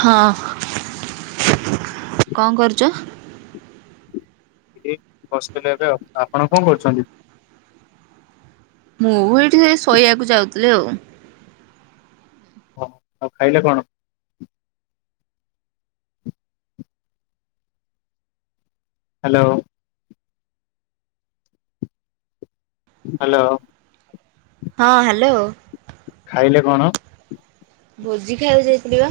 ହଁ କଣ କରୁଚ? ଏଇ ବସିଥିଲି ଏବେ ଆଉ। ଆପଣ କଣ କରୁଛନ୍ତି? ମୁଁ ଏଇଠି ସେଇ ଶୋଇବାକୁ ଯାଉଥିଲି ଆଉ। ଓ ଆଉ ଖାଇଲେ କଣ? ହ୍ୟାଲୋ। ହ୍ୟାଲୋ। ହଁ ହ୍ୟାଲୋ। ଖାଇଲେ କଣ? ଭୋଜି ଖାଇବାକୁ ଯାଇଥିଲି ବା,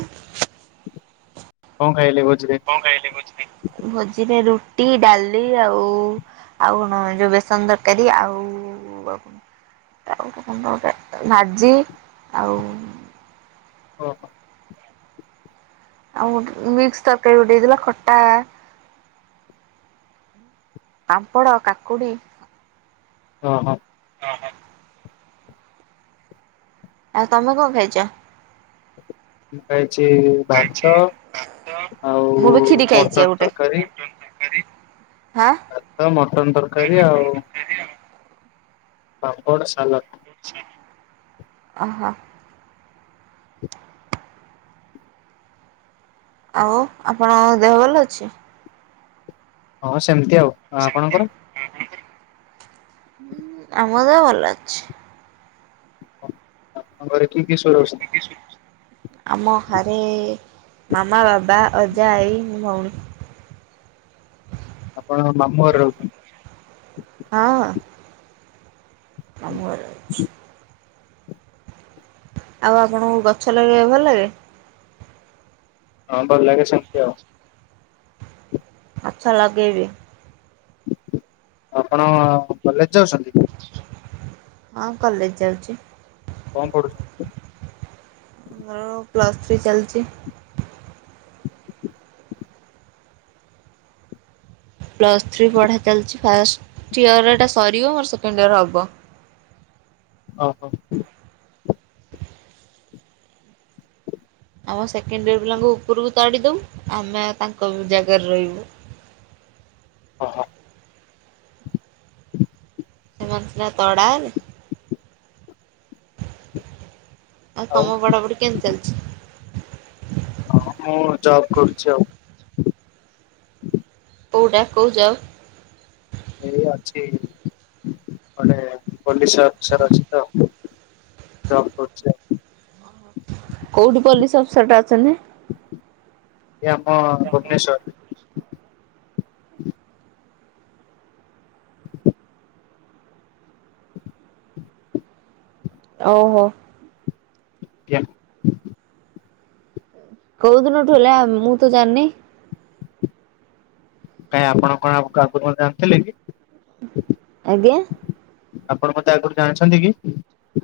କଣ ଖାଇଲେ ଭୋଜିରେ? କଣ ଖାଇଲେ ଭୋଜିରେ? ଭୋଜିରେ ରୁଟି, ଡାଲି, ଆଉ ଆଉ କଣ ଯୋଉ ବେସନ ତରକାରୀ, ଆଉ, ଆଉ କଣ [unintelligible] ଭାଜି ଆଉ, ଓହୋ, ଆଉ ଗୋଟେ ମିକ୍ସ ତରକାରୀ ଗୋଟେ ହେଇଥିଲା ଖଟା, ପାମ୍ପଡ, କାକୁଡି ଓହ। ଆଉ ତମେ କଣ ଖାଇଛ? ମୁଁ ଖାଇଛି ଭାତ ଆଉ ମଟନ ତରକାରୀ। ତରକାରୀ। ହାଁ, ଭାତ, ମଟନ ତରକାରୀ ଆଉ ପାର୍ମ୍ପଡ୍, ସାଲାଡ଼। ଆଚ୍ଛା, ଓହୋ। ଆଉ ଆପଣଙ୍କ ଦେହ ଭଲ ଅଛି? ହଁ ସେମିତି ଆଉ। ହଁ ସେମିତି ଆପଣଙ୍କର? ଆଉ। ଆପଣଙ୍କ ଦେହ? ହଁ ଆମର ଦେହ ଭଲ ଅଛି। ତମ ଘର କିଏ, କିଏ ସବୁ ରହୁଛନ୍ତି? ଆମ ଘରେ ମାମା, ବାବା, ଅଜା, ଆଈ, ଭଉଣୀ, ଆପଣ ମାମୁଁ ଘରେ ରହୁଛନ୍ତି? ହଁ। ମାମୁଁଘରେ ଅଛି। ଆଉ ଆପଣଙ୍କୁ ଗଛ ଲଗେଇବା ଭଲ ଲାଗେ? ହଁ ଭଲ ଲାଗେ ସେମିତି ଆଉ, ଆସ ଲଗେଇବେ? ଆପଣ କଲେଜ ଯାଉଛନ୍ତି? ହଁ କଲେଜ ଯାଉଛି। କଣ ପଢୁଚ? ମୋର ପ୍ଲସ୍ ଥ୍ରୀ ଚାଲିଛି। ପ୍ଲସ୍ ଥ୍ରୀ ପଢ଼ା ଚାଲିଛି, ଫାଷ୍ଟ ଇୟରଟା ସରିବ ମୋର ସେକେଣ୍ଡ ଇୟର ହେବ। ଓହୋ। ଆମ ସେକେଣ୍ଡ ଇୟର ପିଲାଙ୍କୁ ଉପରକୁ ତାଡ଼ି ଦେବୁ, ଆମେ ତାଙ୍କ ଜାଗାରେ ରହିବୁ। ଓହୋ। ହ ସେମାନେ ସିନା ତଡ଼ା ହେବେ ଆଉ ଆଉ ତମ ପଢାପଢି କେମିତି ଚାଲିଛି? ହଁ ମୁଁ ଜବ୍ କରୁଛି ଆଉ। କୋଉଟା କୋଉ ଜବ? ଏଇ ଅଛି ଗୋଟେ ପୋଲିସ ଅଫିସର ଅଛି ତ? ଜବ୍ କରଚି ଆଉ। କୋଉଠି ପୋଲିସ୍ ଅଫିସରଟା ଅଛନ୍ତି? ଏ ଆମ ଭୁବନେଶ୍ଵରରେ। ଓହୋ। ଆଜ୍ଞା। କୋଉ ଦିନଠୁ ହେଲା ମୁଁ ତ ଜାଣିନି। କାଇଁ ଆପଣ କଣ ଆଉ କାହା ପୂର୍ବରୁ ଜାଣିଥିଲେ କି? ଆଜ୍ଞା? ଆପଣ ମତେ ଆଗୁରୁ ଜାଣିଛନ୍ତି କି?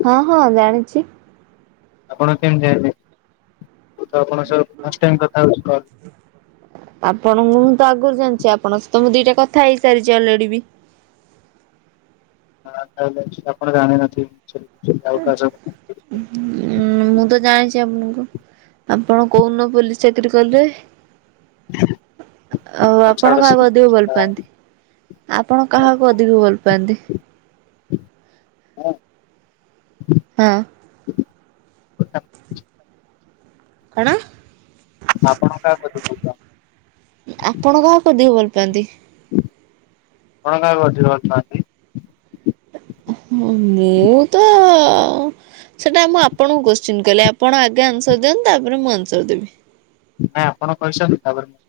ହଁ ହଁ ଜାଣିଚି। ଆପଣ କେମତି ଜାଇଁଲେ? ମୁଁ ତ ଆପଣଙ୍କ ସହ ଫାଷ୍ଟ ଟାଇମ୍ କଥା ହଉଚି କଲ୍ ଆପଣଙ୍କୁ ମୁଁ ତ ଆଗରୁ ଜାଣିଚି ଆପଣଙ୍କ ସହିତ ମୁଁ ଦିଟା କଥା ହେଇସାରିଚି ଅଲରେଡି ବି। [inaudible] ଉ-ଉଁ ମୁଁ ତ ଜାଣିଚି ଆପଣଙ୍କୁ। ଆପଣ କୋଉଦିନ ପୋଲିସ ଚାକିର କଲେ? ଆଉ ହଉ ଛାଡ ଆପଣ ସେ କାହାକୁ ଅଧିକ ଭଲ ପାଆନ୍ତି? ଆପଣ କାହାକୁ ଅଧିକ ଭଲ୍ ପାଆନ୍ତି? ହଁ। କଣ? ଆପଣ କାହାକୁ ଅଧିକ ଭଲପାଆନ୍ତି? ଆପଣ କାହାକୁ ଅଧିକ ଭଲ ପାଆନ୍ତି? ଆପଣ କାହାକୁ ଅଧିକ ଭଲ୍ ପାଆନ୍ତି? ମୁଁ ତ ସେଟା ମୁଁ ଆପଣଙ୍କୁ କୋଶ୍ଚିନ୍ କଲି ଆପଣ ଆଗେ ଆନ୍ସର ଦିଅନ୍ତୁ ତାପରେ ମୁଁ ଆନ୍ସର ଦେବି। ନାଇଁ ଆପଣ କହି ସାରନ୍ତୁ ତାପରେ ମୁଁ।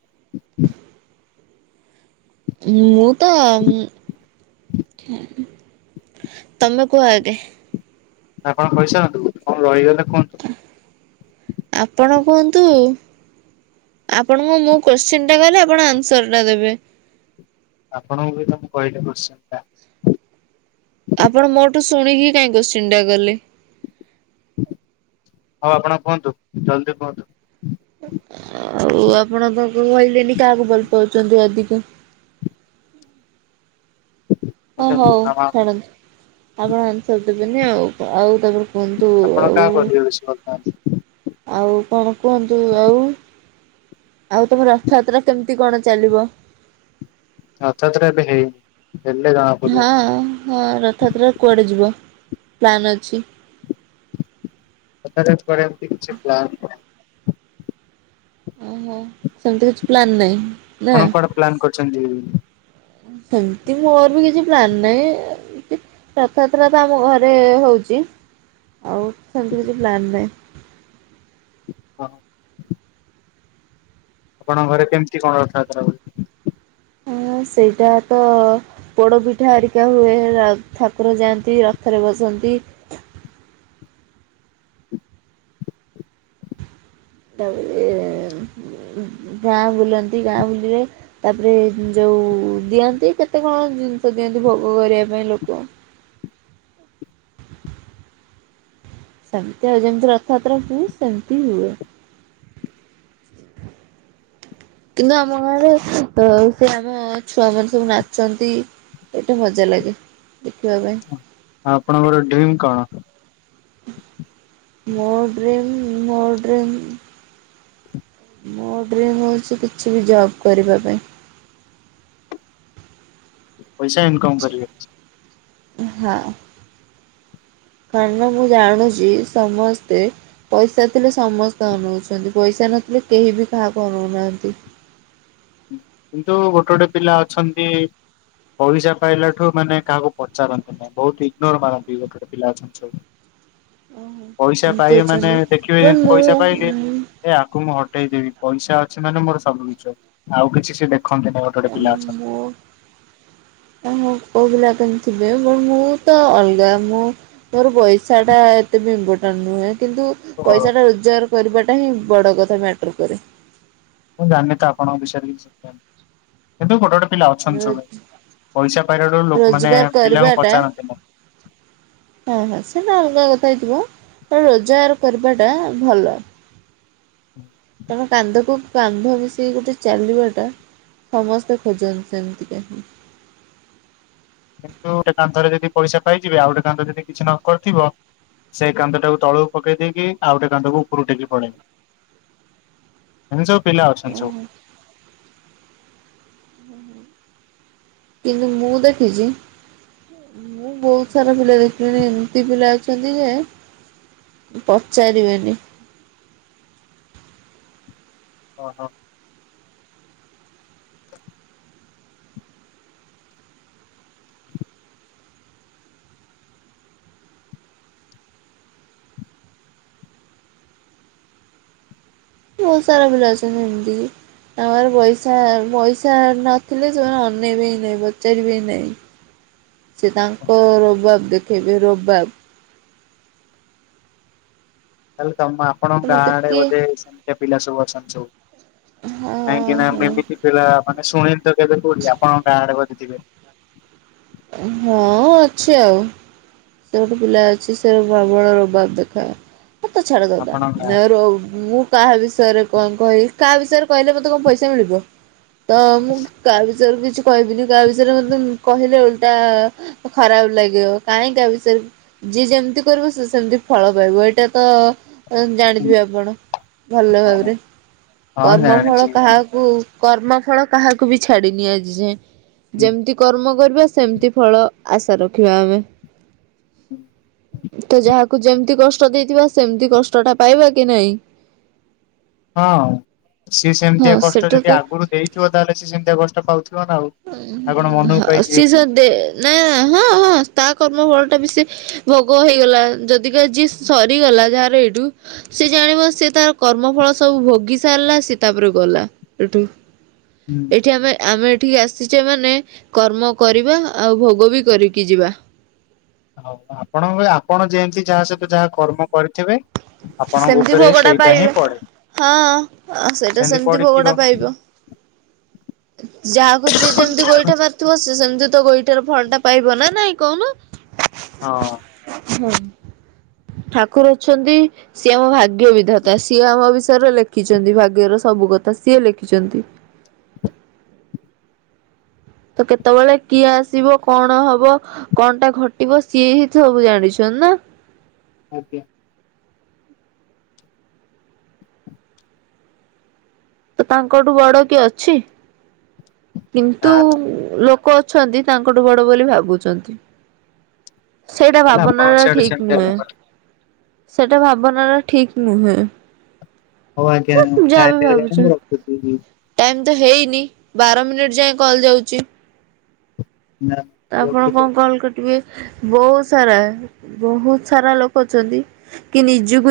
ମୁଁ ତ ଉଁ ତମେ କୁହ ଆଗ? ନାଁ ଆପଣ କଣ କହିସାରନ୍ତୁ କଣ ରହିଗଲେ କୁହନ୍ତୁ। ଆପଣ କୁହନ୍ତୁ? ଆପଣଙ୍କୁ ମୁଁ କୋଶ୍ଚିନ୍ ଟା କଲି ଆପଣ ଆନ୍ସର ଟା ଦେବେ। ଆପଣଙ୍କୁବିତ ମୁଁ କହିଲେ କୋସ୍ଚିନ୍ ଟା। ଆପଣ ମୋ ଠୁ ଶୁଣିକି କାଇଁ କୋସ୍ଚିନ୍ ଟା କଲେ? ହଉ ଆପଣ କୁହନ୍ତୁ ଜଲଦି କୁହନ୍ତୁ। ଆଉ ଆପଣ ତା କହିଲେନି କାହାକୁ ଭଲ ପାଉଚନ୍ତି ଅଧିକ? ମୁଁ ହଁ ସେମିତି ହଉ ମାମା ଛାଡନ୍ତୁ ଆପଣ ଆନ୍ସର ଦେବେନି ଆଉ କଁ ଆଉ ତାପରେ କୁହନ୍ତୁ ଆପଣ ଆଉ। କାହା କରିବେ [inaudible] ଆଉ କଣ କୁହନ୍ତୁ ଆଉ, ଆଉ ତମ ରଥଯାତ୍ରା କେମିତ୍ ଚି କଣ ଚାଲିବ? ରଥଯାତ୍ରା ଏବେ ହେଇନି। ହେଲେ ଜଣା ପଡିବ। ହଁ ହଁ ରଥଯାତ୍ରାରେ କୁଆଡେ ଯିବ ପ୍ଲାନ୍ ଅଛି? ରଥଯାତ୍ରାରେ କୁଆଡେ ଏମତି କିଛି ପ୍ଲାନ୍ ନାଇଁ। ଓହୋ ସେମିତି କିଛି ପ୍ଲାନ ନାଇଁ। ଆପଣ କୁଆଡେ ପ୍ଲାନ କରିୁଛନ୍ତି ଯିବେ ବୋଲି। ସେମତି ମୋର ‌ବି କିଛି ପ୍ଲାନ ନାହିଁ ‌। ରଥଯାତ୍ରା ତ ଆମ ଘରେ ହଉଛି ଆଉ ସେମିତି କିଛି ପ୍ଲାନ୍ ନାହିଁ। ହଁ। ଆପଣଙ୍କ ଘରେ କେମିତି କଣ ରଥଯାତ୍ରା ହୁଉଛି। ହଁ ସେଇଟା ତ। ପୋଡ଼ପିଠା ହରିକା ହୁଏ ଠାକୁର ଯାଆନ୍ତି ରଥରେ ବସନ୍ତି। ତାପରେ ଗାଁ ବୁଲନ୍ତି ଗାଁ ବୁଲିବେ। ତାପରେ ଯୋଉ ଦିଅନ୍ତି କେତେ କଣ ଜିନିଷ ଦିଅନ୍ତି ଭୋଗ କରିବା ପାଇଁ ଲୋକ। ସେମିତି ଆଉ ଯେମିତି ରଥଯାତ୍ରା ହୁଏ ସେମିତି ହୁଏ। କିନ୍ତୁ ଆମ ଗାଁରେ ଅ ସେ ଆମ ଛୁଆ ମାନ ସବୁ ନାଚନ୍ତି। ସେଇଟା ମଜା ଲାଗେ ଦେଖିବା ପାଇଁ। ଆଉ ଆପଣଙ୍କର ଡ୍ରିମ୍ କଣ। ମୋ ଡ଼୍ରିମ୍ ମୋ ଡ୍ରିମ୍। ମୋ ଡ୍ରିମ୍ ହଉଛି କିଛି ବି ଜବ୍ କରିବା ପାଇଁ। ପଇସା ଇନକମ୍ କରିବେ। ହଁ କାରଣ ମୁଁ ଜାଣୁଛି ସମସ୍ତେ। ପଇସା ଥିଲେ ସମସ୍ତେ ଅନଉଛନ୍ତି ପଇସା ନଥିଲେ କେହି ବି କାହାକୁ ଅନଉନାହାଁନ୍ତି। କିନ୍ତୁ ଗୋଟେ ଗୋଟେ ପିଲା ଅଛନ୍ତି ପଇସା ପାଇଲା ଠୁ ମାନେ କାହାକୁ ପଚାରନ୍ତିନି। ବହୁତ ଇଗ୍ନୋର ମାରନ୍ତି ଗୋଟେ ପିଲା ଅଛନ୍ତି ସବୁ। ପଇସା ଏମିତି ପାଇ ମାନେ ଅଛନ୍ତି ଦେଖିବେ ବଟ ଯେମିତି ପଇସା ମୁଁ ପାଇଲେ। ଏ ଆକୁ ମୁଁ ହଟେଇ ଦେବି ପଇସା ଅଛି ମାନେ ମୋର ସବୁ କିଛି ଆଉ କିଛି ସେ ଦେଖନ୍ତି ନି। ଉଁ ମୋ। ତ ମୁଁ କୋଉ ପିଲା କଣ ଥିବେ ମୁଁ ମୁ ତ ଅଲଗା ମୁଁ। ମୋର ପଇସା ଟା ଏତେ ବି ଇମ୍ପୋର୍ଟାଣ୍ଟ ନୁହେଁ କିନ୍ତୁ। ତ ପଇସା ଟା ରୋଜଗାର କରିବାଟା ହିଁ ବଡ କଥା ମ୍ୟାଟର କରେ। ମୁଁ ଜାଣିନି ତ ଆପଣଙ୍କ ବିଷୟରେ କିଛି। କିନ୍ତୁ ଗୋଟେ ଗୋଟେ ପିଲା ଅଛନ୍ତି ସବୁ ପଇସା ପାଇଲାଠୁ ଲୋକ ମାନେ ରୋଜଗାର ପିଲାଙ୍କୁ କରିବାଟା ପଚାରନ୍ତି ନି। [inaudible] ହଁ ହଁ ସେଇଟା ଅଲଗା କଥା ହେଇଥିବ ତ ରୋଜଗାର କରିବାଟା ଭଲ। ହୁଁ। କାରଣ କାନ୍ଧକୁ କାନ୍ଧ ମିଶେଇକି ଗୋଟେ ଚାଲିବାଟା। ସମସ୍ତେ ଖୋଜନ୍ତି ସେମିତିକା ହିଁ। କିନ୍ତୁ ଗୋଟେ କାନ୍ଧରେ ଯଦି ପଇସା ପାଇଯିବେ ଆଉ ଗୋଟେ କାନ୍ଧ ଯଦି କିଛି ନ କରିଥିବ। ସେଇ କାନ୍ଧଟାକୁ ତଳକୁ ପକେଇ ଦେଇକି ଆଉଟା କାନ୍ଧ କୁ ଉପରୁ ଟେକି କି ପଳେଇବେ। ଏମିତି ସବୁ ପିଲା ଅଛନ୍ତି ସବୁ। ଓହୋ କିନ୍ତୁ ମୁଁ ଦେଖିଛି। ମୁଁ ବହୁତ ସାରା ପିଲା ଦେଖିଲିଣୀ ଏମିତି ପିଲା ଅଛନ୍ତି ଯେ। ପଚାରିବେନି। ଓ ହ। [inaudible] ବହୁତ ସାରା ପିଲା ଅଛନ୍ତି ଏମିତିକି। ତାଙ୍କ ପାଖରେ ପଇସା ପଇସା ନଥିଲେ ସେମାନେ ଅନେଇ ବେ ହିଁ ନାଇଁ ପଚାରିବେ ନାହିଁ। ସେ ତାଙ୍କ ରୋବାବ ଦେଖେଇବେ ରୋବାବ। ତାହଲେ ତମ ଆପଣଙ୍କ ମତେ ଗାଁରେ କିଏ ବୋଧେ ସେମିତି ପିଲା ସବୁ ଅଛନ୍ତି ସବୁ? ହଁ କାହିଁକିନା ହଁ ମୁ ଏମିତି ପିଲା ମାନେ ଶୁଣିନି ତ କେବେ କୋଉଠି, ଆପଣଙ୍କ ଗାଁରେ ବୋଧେ ଥିବେ। ହଁ ଅଛି ଆଉ। ସେ ଗୋଟେ ପିଲା ଅଛି, ସେ ପ୍ରବଳ ରୋବାବ ଦେଖାଏ। [unintelligible] କାହା ଆପଣଙ୍କ ଗାଁ ବିଷୟରେ କଣ କହିବି, କାହା ବିଷୟରେ କହିଲେ ମତେ କଣ ପଇସା ମିଳିବ? ତ ମୁଁ କାହା ବିଷୟରେ କିଛି କହିବିନି, କାହା ବିଷୟରେ ମତେ କହିଲେ ଓଲଟା ଖରାପ ଲାଗିବ, କାହିଁକି କାହା ବି ସେ, ଯିଏ ଯେମିତି କରିବ ସେ ସେମତି ଫଳ ପାଇବ, ଏଇଟା ତ ଜାଣିଥିବେ ହୁଁ, ଆପଣ, ଭଲ ହଁ ଭାବରେ, ହଁ କର୍ମଫଳ ଜାଣିଛି କାହା କର୍ମ ଫଳ କାହାକୁ ବି ଛାଡିିନି ଆଜି ଯାଏ, ଯେମିତି କର୍ମ କରିବା, ସେମିତି ଫଳ ଆଶା ରଖିବା ଆମେ। [unintelligible] ତ ଯାହାକୁ ଯେମିତି କଷ୍ଟ ଦେଇଥିବା, ସେମିତି କଷ୍ଟ ଟା ପାଇବା କି ନାଇଁ? ହଁ, ସିଏ ସେମିତିଆ ହଁ କଷ୍ଟ ସେଟା ଯଦି ତ ଆଗରୁ ଦେଇଥିବ, ତାହେଲେ ସି ସେମିତିଆ କଷ୍ଟ ପାଉଥିବ ନା ଆଉ। ହୁଁ ଆଉ କଣ ହୁଁ ମନ ହା, ପାଇଯିବେ ସିଏ କି? ସେ ଦେ ନାଇଁ ହଁ ହଁ, ତା କର୍ମ ଫଳ ଟା ବି ସେ ଭୋଗ ହେଇଗଲା, ଯଦିି କା ଜିସ୍ ସରିଗଲା ଯାହାର ଏଇଠୁ ସେ ଜାଣିବ ସେ ତାର କର୍ମ ଫଳ ସବୁ ଭୋଗି ସାରିଲା, ସେ ତାପରେ ଗଲା। ଏଟୁ ହୁଁ ଏଠି ଆମେ, ଆମେ ଏଠିକି ଆସିଛେ ମାନେ, କର୍ମ କରିବା, ଆଉ ଭୋଗ ବି କରିକି ଯିବା। ହଉ ଆପଣ, ଆପଣ ଯେମତି ଯାହା ସହିତ ଯାହା କର୍ମ କରିଥିବେ ଆପଣଙ୍କ ସେମିତି ଉପରେ ବି ଭୋଗଟା ସେଇଟା ହିଁ ପାଇବେ। ପଡେ। ହଁ, ସେଇଟା ସେମିତି ଭୋଗଟା ପାଇବ। ଯାହାକୁ ଯିଏ ଯେମିତି ଗୋଇଠା ମାରିଥିବ, ସେ ସେମିତି ତ ଗୋଇଠାର ଫଳ ଟା ପାଇବ ନା ନାଇଁ, କହୁନୁ? [unintelligible] ହଁ ଅଁ [unintelligible] ଠାକୁର ଅଛନ୍ତି ସିଏ ଆମ ଭାଗ୍ୟ ବିିଧତା, ସିଏ ଆମ ବିଷୟରେ ଲେଖିଛନ୍ତି, ଭାଗ୍ୟର ସବୁ କଥା ସିଏ ଲେଖିଛନ୍ତି। ତ କେତେବେଳେ କିଏ ଆସିବ, କଣ ହବ? କଣ ଟା ଘଟିବ, ସିଏ ହି ସବୁ ଜାଣିଛନ୍ତି ନା? ଆଜ୍ଞା। ତ ତାଙ୍କଠୁ ବଡ କିଏ ଅଛି? ନା କିନ୍ତୁ ଲୋ ଲୋକ ଅଛନ୍ତି, ତାଙ୍କଠୁ ବଡ ବୋଲି ଭାବୁଛନ୍ତି। ସେଇଟା ତାହେଲେ ଭାବନା ଆପଣଙ୍କ ନା ସିଆଡେ ଠିକ୍ ସେମିତିଆ ନୁହେଁ। ଲୋକ। ସେଟା ଭାବନା ଟା ଠିକ ନୁହେଁ। ହଉ ଆଜ୍ଞା, ଯାହା ବି ସାତେ ହେଇଗଲାଣି ଭାବୁଛନ୍ତି। ମୁଁ ରଖୁଚି [unintelligible] ଟାଇମ ତ ହେଇନି, ବାର ମିନିଟ୍ ଯାଏ କଲ୍ ଯାଉଚି। ନାଁ ତ ଆପଣ କଣ କଲ୍ କାଟିବେ? ବହୁତ ସାରା, ବହୁତ ସାରା ଲୋକ ଅଛନ୍ତି, କି ନିଜକୁ